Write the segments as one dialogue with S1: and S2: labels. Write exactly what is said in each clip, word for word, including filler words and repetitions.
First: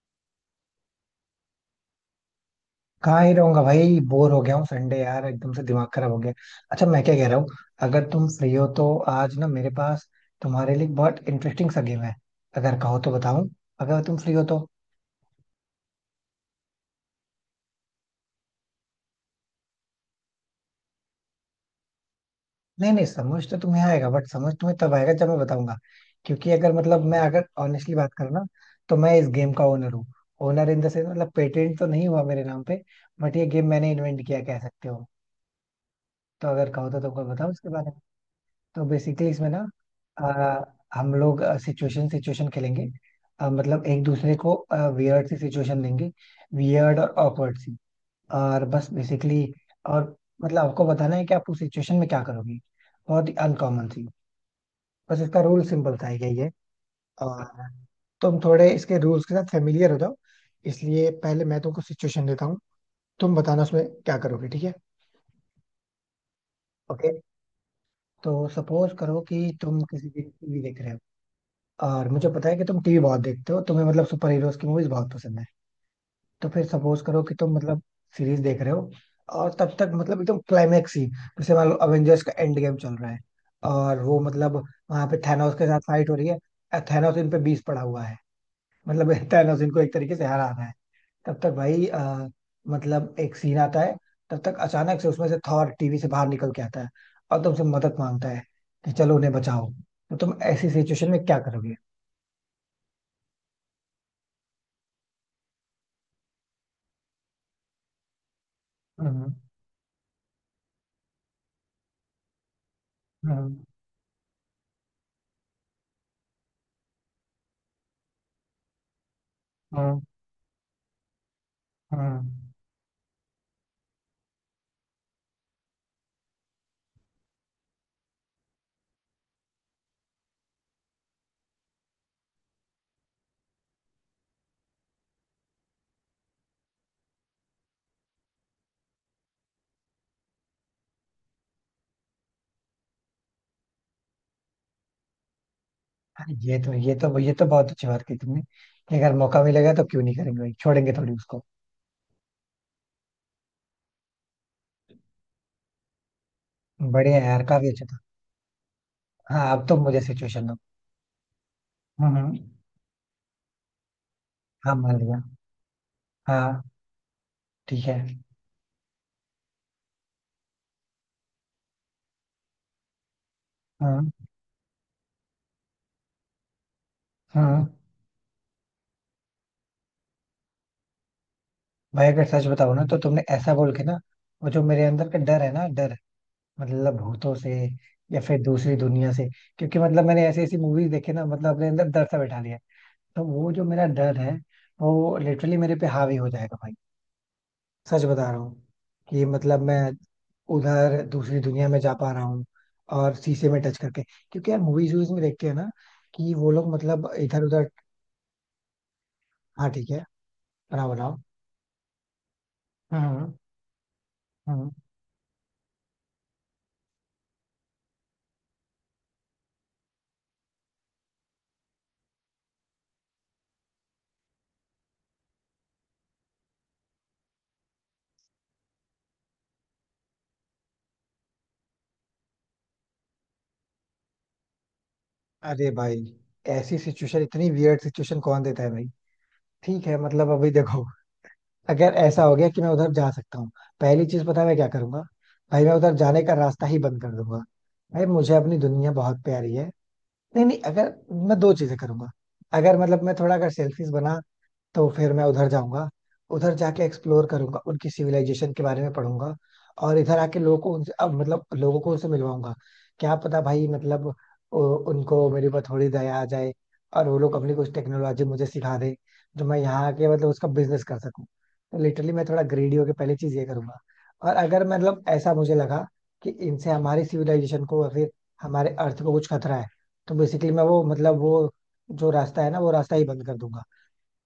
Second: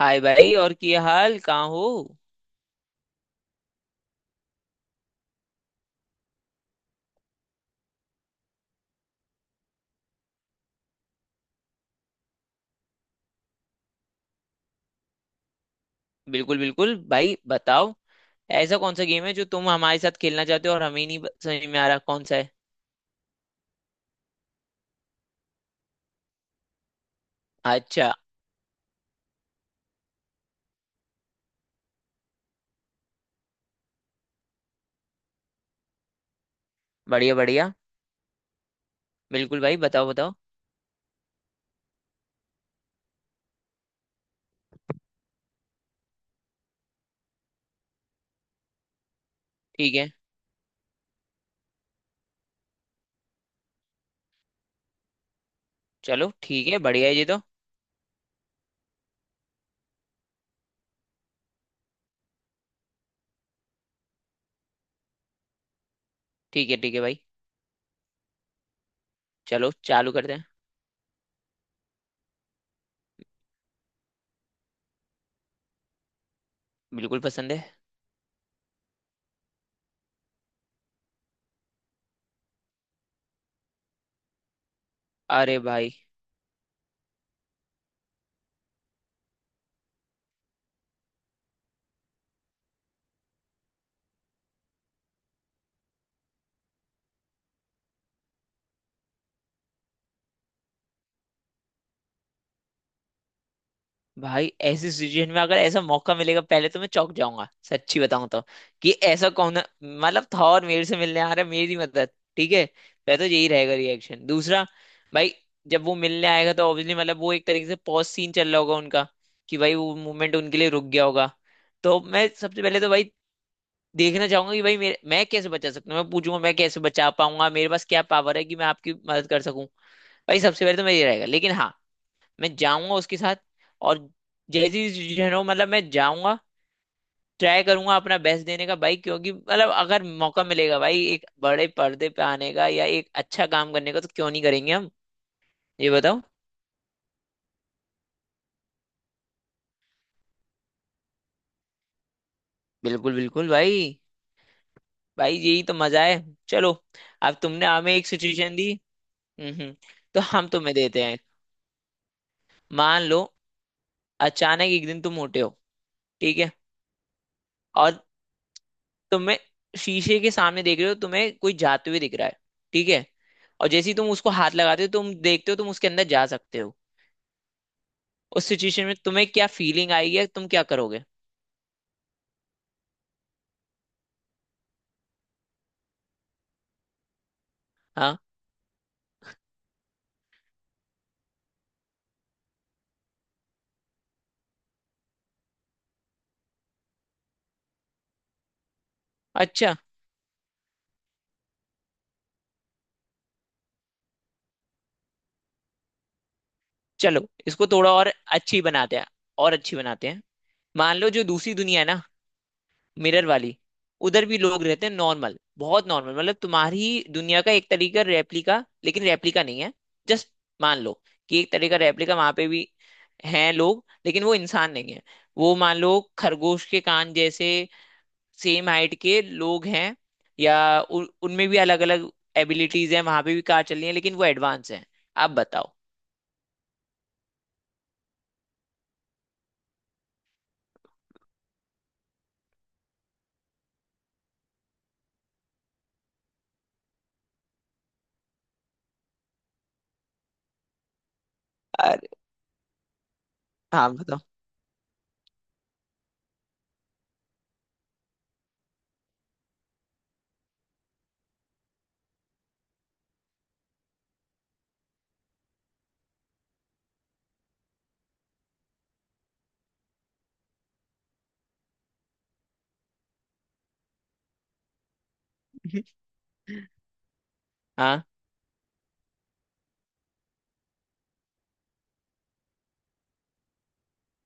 S1: हाय भाई, और क्या हाल? कहाँ हो?
S2: कहाँ ही रहूंगा भाई बोर हो गया हूँ संडे यार एकदम से दिमाग खराब हो गया। अच्छा मैं क्या कह रहा हूँ। अगर तुम फ्री हो तो आज ना मेरे पास तुम्हारे लिए एक बहुत इंटरेस्टिंग सा गेम है। अगर कहो तो बताऊं। अगर तुम फ्री हो तो।
S1: बिल्कुल बिल्कुल भाई, बताओ। ऐसा कौन सा गेम है जो तुम हमारे साथ खेलना चाहते हो और हमें नहीं ब- समझ में आ रहा कौन सा है।
S2: नहीं नहीं समझ तो तुम्हें आएगा बट समझ तुम्हें तब आएगा जब मैं बताऊंगा। क्योंकि अगर मतलब मैं अगर ऑनेस्टली बात
S1: अच्छा।
S2: करूँ ना तो मैं इस गेम का ओनर हूँ। ओनर इन द सेंस मतलब पेटेंट तो नहीं हुआ मेरे नाम पे। बट ये गेम मैंने इन्वेंट किया कह सकते हो। तो अगर कहो तो तुमको
S1: बढ़िया
S2: बताओ इसके
S1: बढ़िया।
S2: बारे में। तो बेसिकली इसमें ना
S1: बिल्कुल भाई, बताओ बताओ।
S2: अ, हम लोग सिचुएशन सिचुएशन खेलेंगे। अ, मतलब एक दूसरे को वियर्ड सी सिचुएशन देंगे। वियर्ड और awkward सी। और बस बेसिकली
S1: ठीक है।
S2: और मतलब आपको बताना है कि आप उस सिचुएशन में क्या करोगे। बहुत ही अनकॉमन सी। बस इसका रूल सिंपल था ये
S1: चलो
S2: ये
S1: ठीक है, बढ़िया है ये तो।
S2: और तुम थोड़े इसके रूल्स के साथ फेमिलियर हो जाओ इसलिए पहले मैं तुमको सिचुएशन देता हूँ। तुम बताना उसमें क्या करोगे। ठीक है।
S1: ठीक है ठीक है
S2: ओके।
S1: भाई।
S2: तो सपोज करो कि
S1: चलो
S2: तुम किसी
S1: चालू
S2: दिन
S1: करते हैं।
S2: टीवी देख रहे हो और मुझे पता है कि तुम टीवी बहुत देखते हो तुम्हें मतलब सुपर हीरोज की मूवीज बहुत पसंद है। तो फिर सपोज
S1: बिल्कुल
S2: करो कि
S1: पसंद
S2: तुम
S1: है।
S2: मतलब सीरीज देख रहे हो। और तब तक मतलब एकदम क्लाइमेक्स ही जैसे मान लो अवेंजर्स का एंड गेम चल रहा है और वो मतलब वहां पे थैनोस
S1: अरे
S2: के साथ
S1: भाई।
S2: फाइट हो रही है। थैनोस इन पे बीस पड़ा हुआ है। मतलब थैनोस इनको एक तरीके से हराना है। तब तक भाई अ, मतलब एक सीन आता है। तब तक अचानक से उसमें से थॉर टीवी से बाहर निकल के आता है और तुमसे मदद मांगता है कि चलो उन्हें बचाओ। तो तुम ऐसी सिचुएशन में क्या करोगे।
S1: भाई ऐसी सिचुएशन में अगर ऐसा मौका मिलेगा, पहले तो मैं चौंक जाऊंगा, सच्ची बताऊं तो। कि ऐसा
S2: हम्म।
S1: कौन मतलब था और मेरे से मिलने आ रहा है मेरी मदद। ठीक है। पहले तो यही
S2: हाँ।
S1: रहेगा रिएक्शन। दूसरा, भाई, जब वो मिलने आएगा तो ऑब्वियसली मतलब वो एक तरीके से पॉज सीन चल रहा होगा उनका। कि भाई वो
S2: हाँ।
S1: मूवमेंट उनके लिए रुक गया होगा। तो
S2: हाँ।
S1: मैं सबसे पहले तो भाई देखना चाहूंगा कि भाई मेरे, मैं कैसे बचा सकता हूँ, मैं पूछूंगा मैं कैसे बचा पाऊंगा, मेरे पास क्या पावर है कि मैं आपकी मदद कर सकूं। भाई सबसे पहले तो मैं ये रहेगा, लेकिन हाँ, मैं जाऊंगा उसके साथ। और जैसी सिचुएशन हो मतलब मैं जाऊंगा, ट्राई करूंगा अपना बेस्ट देने का, भाई क्योंकि मतलब अगर मौका मिलेगा भाई एक बड़े पर्दे पे आने का या एक अच्छा काम करने का, तो क्यों नहीं करेंगे हम। ये बताओ।
S2: हाँ, ये तो ये तो ये तो बहुत अच्छी बात की तुमने कि अगर मौका मिलेगा तो क्यों नहीं करेंगे भाई छोड़ेंगे थोड़ी उसको।
S1: बिल्कुल बिल्कुल भाई। भाई यही तो मजा है। चलो।
S2: बढ़िया है
S1: अब
S2: यार
S1: तुमने
S2: काफी अच्छा
S1: हमें
S2: था।
S1: एक सिचुएशन दी।
S2: हाँ
S1: हम्म
S2: अब
S1: हम्म,
S2: तो मुझे
S1: तो
S2: सिचुएशन
S1: हम
S2: दो।
S1: तुम्हें देते हैं।
S2: हम्म हम्म।
S1: मान लो अचानक
S2: हाँ
S1: एक
S2: मान
S1: दिन तुम
S2: लिया।
S1: मोटे हो। ठीक है।
S2: हाँ ठीक है।
S1: और तुम्हें शीशे के सामने देख रहे हो, तुम्हें कोई जाते हुए दिख रहा है। ठीक है। और जैसे ही
S2: हाँ।
S1: तुम उसको हाथ लगाते हो, तुम देखते हो तुम उसके अंदर जा सकते हो।
S2: हाँ
S1: उस सिचुएशन में तुम्हें क्या फीलिंग आएगी या तुम क्या करोगे?
S2: भाई अगर सच बताओ ना तो तुमने ऐसा बोल के ना वो जो मेरे अंदर का डर है ना डर मतलब भूतों से
S1: हाँ।
S2: या फिर दूसरी दुनिया से। क्योंकि मतलब मैंने ऐसी ऐसी मूवीज देखी ना मतलब अपने अंदर डर सा बैठा लिया है। तो वो जो मेरा डर है वो लिटरली मेरे पे हावी हो जाएगा भाई सच बता रहा हूँ कि मतलब
S1: अच्छा।
S2: मैं उधर दूसरी दुनिया में जा पा रहा हूँ और शीशे में टच करके क्योंकि यार मूवीज वूवीज में देखते हैं ना कि वो लोग मतलब
S1: चलो
S2: इधर
S1: इसको
S2: उधर।
S1: थोड़ा और अच्छी बनाते हैं। और
S2: हाँ
S1: अच्छी
S2: ठीक है।
S1: बनाते हैं।
S2: बनाओ
S1: मान लो
S2: बनाओ।
S1: जो दूसरी दुनिया है ना, मिरर
S2: हम्म
S1: वाली, उधर भी लोग
S2: हम्म।
S1: रहते हैं नॉर्मल, बहुत नॉर्मल मतलब तुम्हारी दुनिया का एक तरीका रेप्लिका, लेकिन रेप्लिका नहीं है। जस्ट मान लो कि एक तरीका रेप्लिका वहां पे भी हैं लोग, लेकिन वो इंसान नहीं है। वो मान लो खरगोश के कान जैसे सेम हाइट के लोग हैं। या उन- उनमें भी अलग अलग एबिलिटीज हैं, वहां पे भी कार चल रही है लेकिन वो एडवांस हैं। आप
S2: अरे
S1: बताओ।
S2: भाई ऐसी सिचुएशन इतनी वियर्ड सिचुएशन कौन देता है भाई। ठीक है मतलब अभी देखो अगर ऐसा हो गया कि मैं उधर जा सकता हूँ पहली चीज पता है मैं क्या करूंगा। भाई मैं उधर जाने का रास्ता ही बंद कर दूंगा। भाई मुझे अपनी दुनिया बहुत प्यारी है। नहीं नहीं अगर मैं दो चीजें करूंगा। अगर मतलब मैं थोड़ा अगर सेल्फिश
S1: हाँ।
S2: बना तो फिर मैं उधर जाऊंगा। उधर जाके एक्सप्लोर करूंगा उनकी सिविलाइजेशन के बारे में पढ़ूंगा। और इधर आके लोगों को उनसे अब मतलब लोगों को उनसे मिलवाऊंगा। क्या पता भाई मतलब उ- उनको मेरे ऊपर थोड़ी दया आ जाए और वो लोग अपनी कुछ टेक्नोलॉजी मुझे सिखा दे जो मैं यहाँ आके मतलब उसका बिजनेस कर सकूं। तो लिटरली मैं थोड़ा ग्रेडी होके पहली चीज ये करूंगा। और अगर मतलब ऐसा मुझे लगा कि इनसे हमारी सिविलाइजेशन को या
S1: हाँ।
S2: फिर हमारे अर्थ को कुछ खतरा है तो बेसिकली मैं वो मतलब वो जो रास्ता है ना वो रास्ता ही बंद कर दूंगा।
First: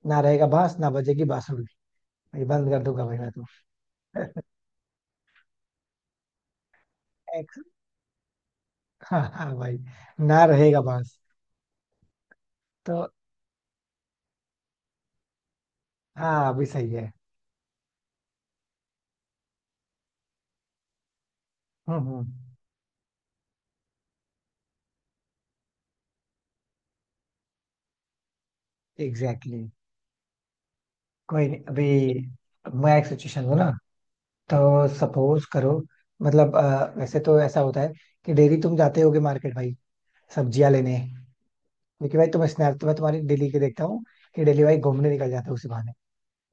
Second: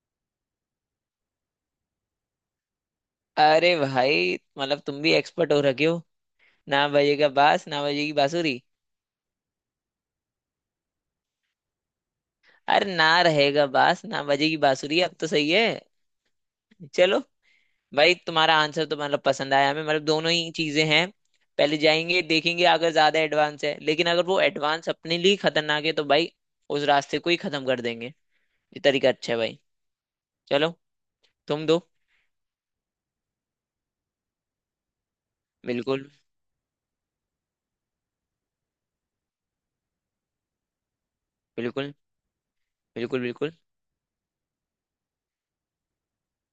S2: ना रहेगा बांस ना बजेगी बांसुरी भाई। बंद कर दूंगा भाई मैं
S1: अरे
S2: तो।
S1: भाई मतलब तुम भी एक्सपर्ट हो रखे हो। ना बजेगा
S2: एक-
S1: बास ना बजेगी बांसुरी।
S2: हाँ हाँ भाई ना रहेगा बांस।
S1: अरे
S2: तो
S1: ना रहेगा बास ना बजेगी बांसुरी, अब तो सही है।
S2: हाँ अभी सही है।
S1: चलो। भाई तुम्हारा आंसर तो मतलब पसंद आया हमें, मतलब दोनों ही चीजें हैं। पहले
S2: हम्म
S1: जाएंगे
S2: हम्म।
S1: देखेंगे अगर ज्यादा एडवांस है, लेकिन अगर वो एडवांस अपने लिए खतरनाक है तो भाई उस रास्ते को ही खत्म कर देंगे। ये तरीका अच्छा है
S2: एग्जैक्टली
S1: भाई।
S2: exactly.
S1: चलो,
S2: कोई नहीं
S1: तुम दो।
S2: अभी मैं एक सिचुएशन हूँ ना तो सपोज करो
S1: बिल्कुल
S2: मतलब अ, वैसे तो ऐसा होता है कि डेली तुम जाते होगे मार्केट भाई सब्जियां लेने।
S1: बिल्कुल
S2: क्योंकि भाई तुम स्नैप तो मैं तुम्हारी
S1: बिल्कुल
S2: डेली
S1: बिल्कुल
S2: के देखता हूँ कि डेली भाई घूमने निकल जाते हो उसी बहाने।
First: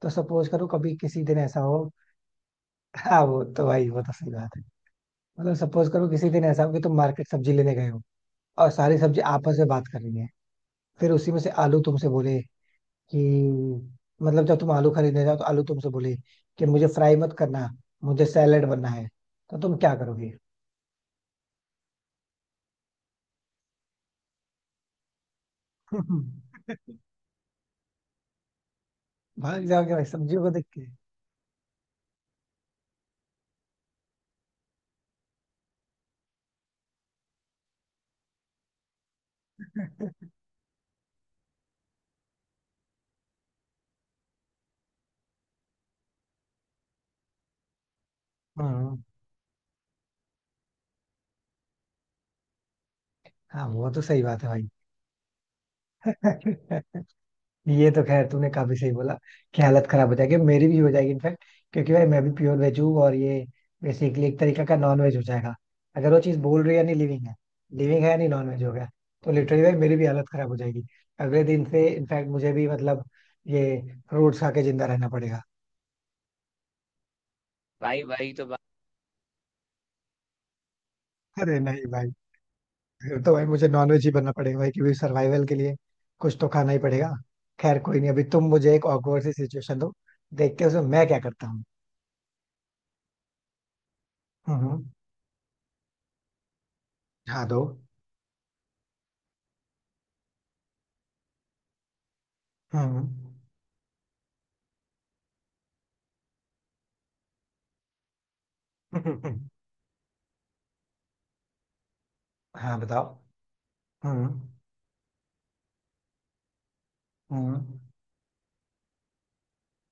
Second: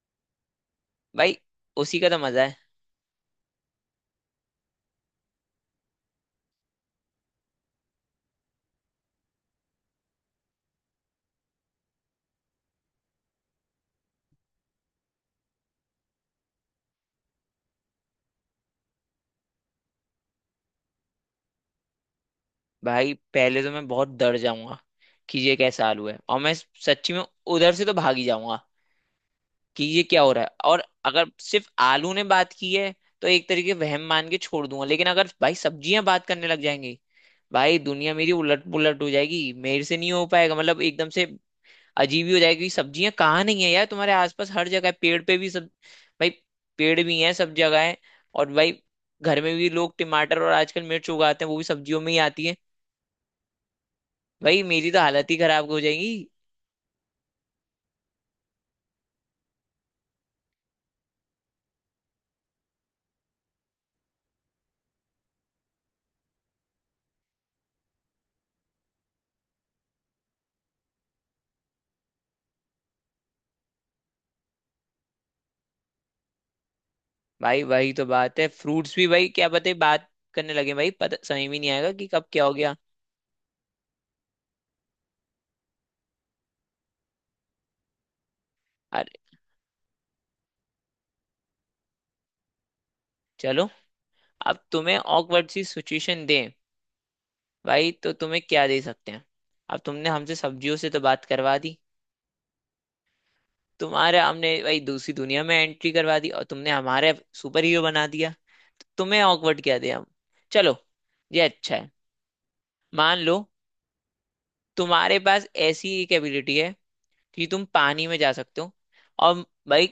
S2: तो सपोज करो कभी किसी
S1: भाई,
S2: दिन ऐसा हो।
S1: उसी का तो मजा है।
S2: हाँ वो तो भाई वो तो सही बात है। मतलब सपोज करो किसी दिन ऐसा हो कि तुम मार्केट सब्जी लेने गए हो और सारी सब्जी आपस में बात कर रही है। फिर उसी में से आलू तुमसे बोले कि मतलब जब तुम आलू खरीदने जाओ तो आलू तुमसे बोले कि मुझे फ्राई मत करना मुझे सैलेड बनना है। तो तुम क्या करोगे।
S1: भाई पहले तो मैं बहुत डर जाऊंगा, कि ये कैसा आलू है, और मैं सच्ची में उधर से तो भाग ही जाऊंगा।
S2: भाग
S1: कि
S2: जाओगे
S1: ये
S2: भाई
S1: क्या हो
S2: सब्जियों
S1: रहा
S2: को
S1: है।
S2: देख
S1: और
S2: के।
S1: अगर सिर्फ आलू ने बात की है तो एक तरीके वहम मान के छोड़ दूंगा, लेकिन अगर भाई सब्जियां बात करने लग जाएंगी, भाई दुनिया मेरी उलट पुलट हो जाएगी, मेरे से नहीं हो पाएगा मतलब एकदम से अजीब ही हो जाएगी। सब्जियां कहाँ नहीं है यार, तुम्हारे आसपास हर जगह है, पेड़ पे भी सब, भाई पेड़ भी हैं, सब जगह है। और भाई
S2: हाँ
S1: घर में भी लोग टमाटर और आजकल मिर्च उगाते हैं, वो भी सब्जियों में ही आती है।
S2: हाँ वो तो सही बात है
S1: भाई मेरी तो हालत ही खराब हो जाएगी।
S2: भाई। ये तो खैर तूने काफी सही बोला कि हालत खराब हो जाएगी मेरी भी हो जाएगी इनफैक्ट क्योंकि भाई मैं भी प्योर वेज हूँ और ये बेसिकली एक तरीका का नॉन वेज हो जाएगा। अगर वो चीज बोल रही है नहीं लिविंग है लिविंग है या नहीं नॉन वेज हो गया। तो लिटरली भाई मेरी भी हालत खराब हो जाएगी अगले दिन से इनफैक्ट मुझे भी मतलब ये फ्रूट्स खा के जिंदा रहना पड़ेगा।
S1: भाई वही
S2: भाई
S1: तो
S2: भाई
S1: बात
S2: तो
S1: है,
S2: बात।
S1: फ्रूट्स भी भाई क्या पता ही बात करने लगे, भाई पता समझ
S2: अरे
S1: भी नहीं
S2: नहीं
S1: आएगा
S2: भाई
S1: कि कब क्या हो गया।
S2: फिर तो भाई मुझे नॉनवेज ही बनना पड़ेगा भाई क्योंकि सर्वाइवल के लिए कुछ तो खाना ही पड़ेगा। खैर कोई नहीं अभी तुम मुझे एक
S1: अरे
S2: ऑकवर्ड सी सिचुएशन दो देखते हैं उसमें मैं क्या करता हूँ।
S1: चलो,
S2: हम्म,
S1: अब
S2: हम्म।
S1: तुम्हें ऑकवर्ड सी सिचुएशन दें।
S2: हाँ दो।
S1: भाई तो तुम्हें क्या दे सकते हैं, अब तुमने हमसे सब्जियों से तो बात करवा दी,
S2: हम्म।
S1: तुम्हारे हमने भाई दूसरी दुनिया में एंट्री करवा दी, और तुमने हमारे सुपर हीरो बना दिया, तो तुम्हें ऑकवर्ड क्या दे हम। चलो, ये अच्छा है।
S2: हाँ बताओ।
S1: मान लो
S2: हम्म
S1: तुम्हारे पास ऐसी एक एबिलिटी है कि तुम
S2: हम्म।
S1: पानी में जा सकते हो, और भाई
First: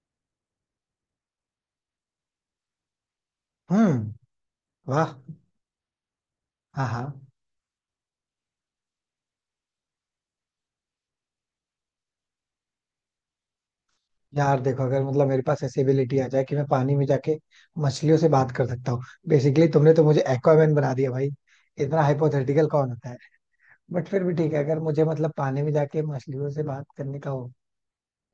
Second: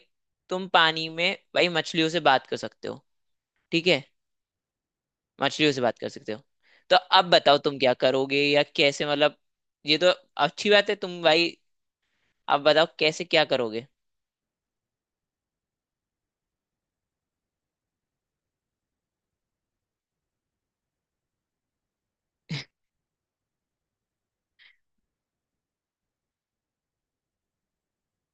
S1: तुम पानी में भाई मछलियों से बात कर सकते हो। ठीक है,
S2: हम्म, वाह।
S1: मछलियों से बात कर सकते हो।
S2: हाँ
S1: तो
S2: हाँ।
S1: अब बताओ तुम क्या करोगे या कैसे मतलब ये तो अच्छी बात है तुम भाई, अब बताओ कैसे क्या करोगे।
S2: यार देखो अगर मतलब मेरे पास ऐसी एबिलिटी आ जाए कि मैं पानी में जाके मछलियों से बात कर सकता हूँ बेसिकली तुमने तो मुझे एक्वामैन बना दिया भाई। इतना हाइपोथेटिकल कौन होता है। बट फिर भी ठीक है अगर मुझे मतलब पानी में जाके मछलियों से बात करने का हो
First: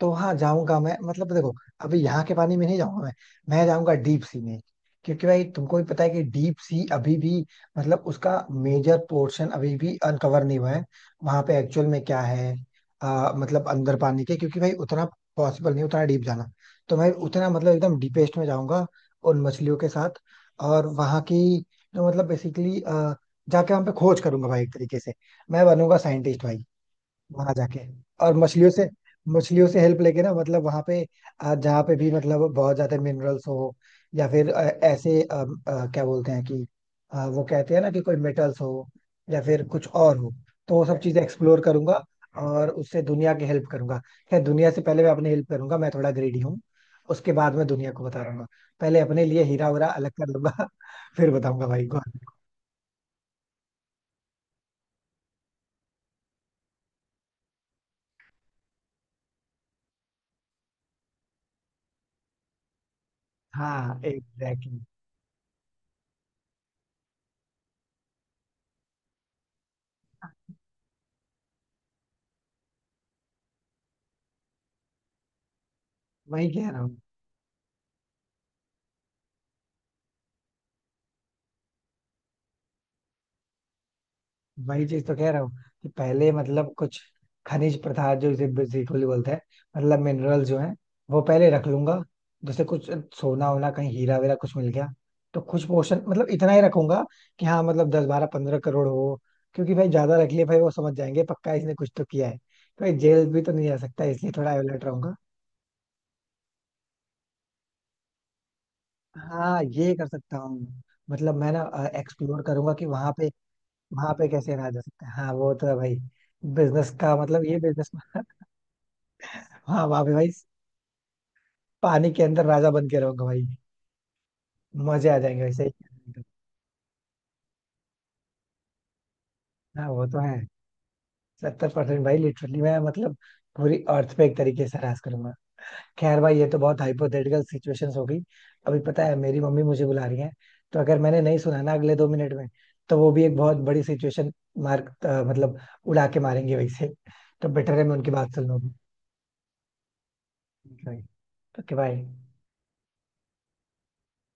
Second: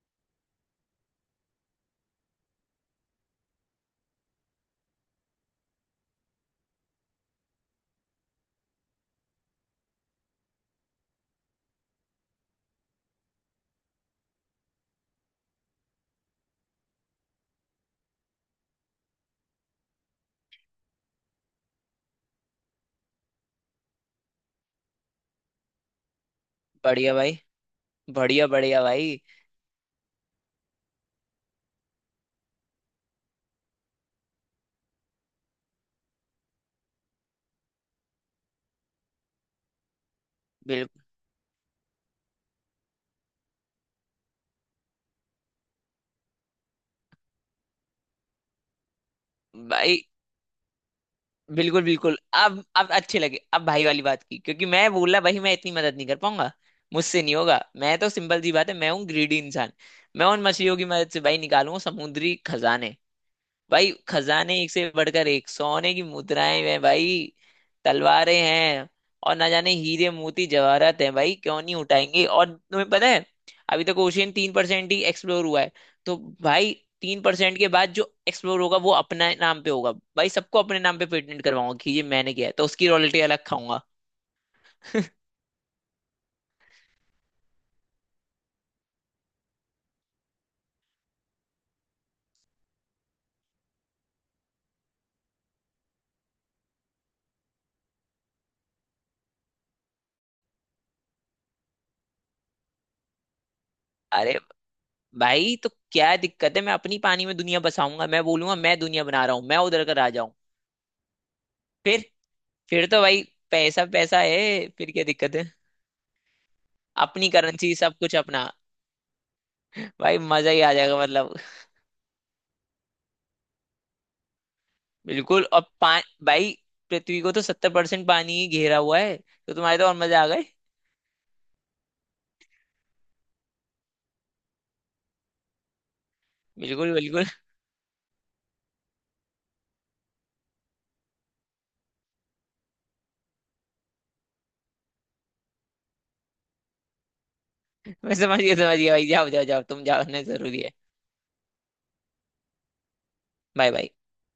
S2: तो हाँ जाऊंगा मैं मतलब देखो। अभी यहाँ के पानी में नहीं जाऊंगा मैं। मैं जाऊंगा डीप सी में। क्योंकि भाई तुमको भी पता है कि डीप सी अभी भी मतलब उसका मेजर पोर्शन अभी भी अनकवर नहीं हुआ है। वहां पे एक्चुअल में क्या है आ, मतलब अंदर पानी के क्योंकि भाई उतना पॉसिबल नहीं उतना डीप जाना। तो मैं उतना मतलब एकदम डीपेस्ट में जाऊंगा उन मछलियों के साथ। और वहां की जो मतलब बेसिकली जाके वहां पे खोज करूंगा भाई एक तरीके से मैं बनूंगा साइंटिस्ट भाई
S1: बढ़िया भाई।
S2: वहां जाके। और
S1: बढ़िया
S2: मछलियों
S1: बढ़िया
S2: से
S1: भाई।
S2: मछलियों से हेल्प लेके ना मतलब वहां पे आ, जहाँ पे भी मतलब बहुत ज्यादा मिनरल्स हो या फिर अ, ऐसे अ, अ, क्या बोलते हैं कि अ, वो कहते हैं ना कि कोई मेटल्स हो या फिर कुछ और हो। तो वो सब
S1: बिल्कुल
S2: चीजें एक्सप्लोर करूंगा और उससे दुनिया की हेल्प करूंगा। खैर दुनिया से पहले मैं अपनी हेल्प करूंगा मैं थोड़ा ग्रेडी हूँ। उसके बाद मैं दुनिया को बता दूंगा। पहले अपने लिए हीरा उरा
S1: भाई।
S2: अलग कर लूंगा। फिर बताऊंगा
S1: बिल्कुल
S2: भाई को।
S1: बिल्कुल। अब अब अच्छे लगे, अब भाई वाली बात की, क्योंकि मैं बोला भाई मैं इतनी मदद नहीं कर पाऊंगा, मुझसे नहीं होगा। मैं तो सिंपल सी बात है, मैं हूँ ग्रीडी इंसान। मैं उन मछलियों की मदद से भाई निकालूंगा समुद्री खजाने। भाई
S2: हाँ
S1: खजाने एक
S2: एग्जैक्टली।
S1: से बढ़कर एक, सोने की मुद्राएं हैं भाई, तलवारें हैं, और ना जाने हीरे मोती जवाहरात हैं भाई, क्यों नहीं उठाएंगे। और तुम्हें पता है अभी तक ओशियन तीन परसेंट ही एक्सप्लोर हुआ है। तो
S2: वही कह
S1: भाई
S2: रहा हूँ।
S1: तीन परसेंट के बाद जो एक्सप्लोर होगा वो अपने नाम पे होगा। भाई सबको अपने नाम पे पेटेंट करवाऊंगा कि ये मैंने किया है, तो उसकी रॉयल्टी अलग खाऊंगा।
S2: वही चीज तो कह रहा हूँ कि पहले मतलब कुछ खनिज पदार्थ जो इसे बेसिकली बोलते हैं मतलब मिनरल जो है वो पहले रख लूंगा। जैसे कुछ सोना वोना कहीं हीरा वीरा कुछ मिल गया तो कुछ पोर्शन मतलब इतना ही रखूंगा कि हाँ मतलब दस बारह पंद्रह करोड़ हो। क्योंकि भाई ज्यादा रख लिए भाई वो समझ जाएंगे पक्का इसने कुछ तो किया है। तो ये जेल भी तो नहीं जा सकता इसलिए
S1: अरे
S2: थोड़ा अलर्ट रहूंगा।
S1: भाई तो क्या दिक्कत है, मैं अपनी पानी में दुनिया बसाऊंगा, मैं बोलूंगा मैं दुनिया बना रहा हूँ, मैं
S2: हाँ
S1: उधर का
S2: ये कर
S1: राजा हूँ।
S2: सकता हूँ। मतलब मैं ना
S1: फिर
S2: एक्सप्लोर करूंगा
S1: फिर
S2: कि
S1: तो
S2: वहां
S1: भाई
S2: पे
S1: पैसा
S2: वहां
S1: पैसा
S2: पे कैसे
S1: है,
S2: रहा जा
S1: फिर क्या
S2: सकता है। हाँ
S1: दिक्कत है।
S2: वो तो है भाई। बिजनेस का
S1: अपनी
S2: मतलब ये
S1: करेंसी,
S2: बिजनेस।
S1: सब कुछ अपना।
S2: हाँ वहां पे
S1: भाई
S2: भाई
S1: मजा ही आ जाएगा मतलब।
S2: पानी के अंदर राजा बन के रहोगे भाई मजे आ जाएंगे
S1: बिल्कुल। और
S2: वैसे ही।
S1: पा भाई पृथ्वी को तो सत्तर परसेंट पानी ही घेरा हुआ है, तो तुम्हारे तो
S2: हाँ
S1: और
S2: वो तो
S1: मजा आ
S2: है।
S1: गए।
S2: सत्तर परसेंट भाई लिटरली मैं मतलब पूरी अर्थ पे एक तरीके से राज करूंगा। खैर भाई ये तो बहुत
S1: बिल्कुल बिल्कुल।
S2: हाइपोथेटिकल सिचुएशंस हो गई। अभी पता है मेरी मम्मी मुझे बुला रही है तो अगर मैंने नहीं सुना ना अगले दो मिनट में तो वो भी एक बहुत बड़ी सिचुएशन मार्क मतलब उड़ा के मारेंगे वैसे। तो बेटर है मैं उनकी
S1: मैं
S2: बात
S1: समझ
S2: सुन
S1: गया,
S2: लूँ।
S1: समझ गया भाई, जाओ जाओ जाओ, तुम जाओ, नहीं जरूरी है।
S2: ओके भाई।
S1: Bye bye.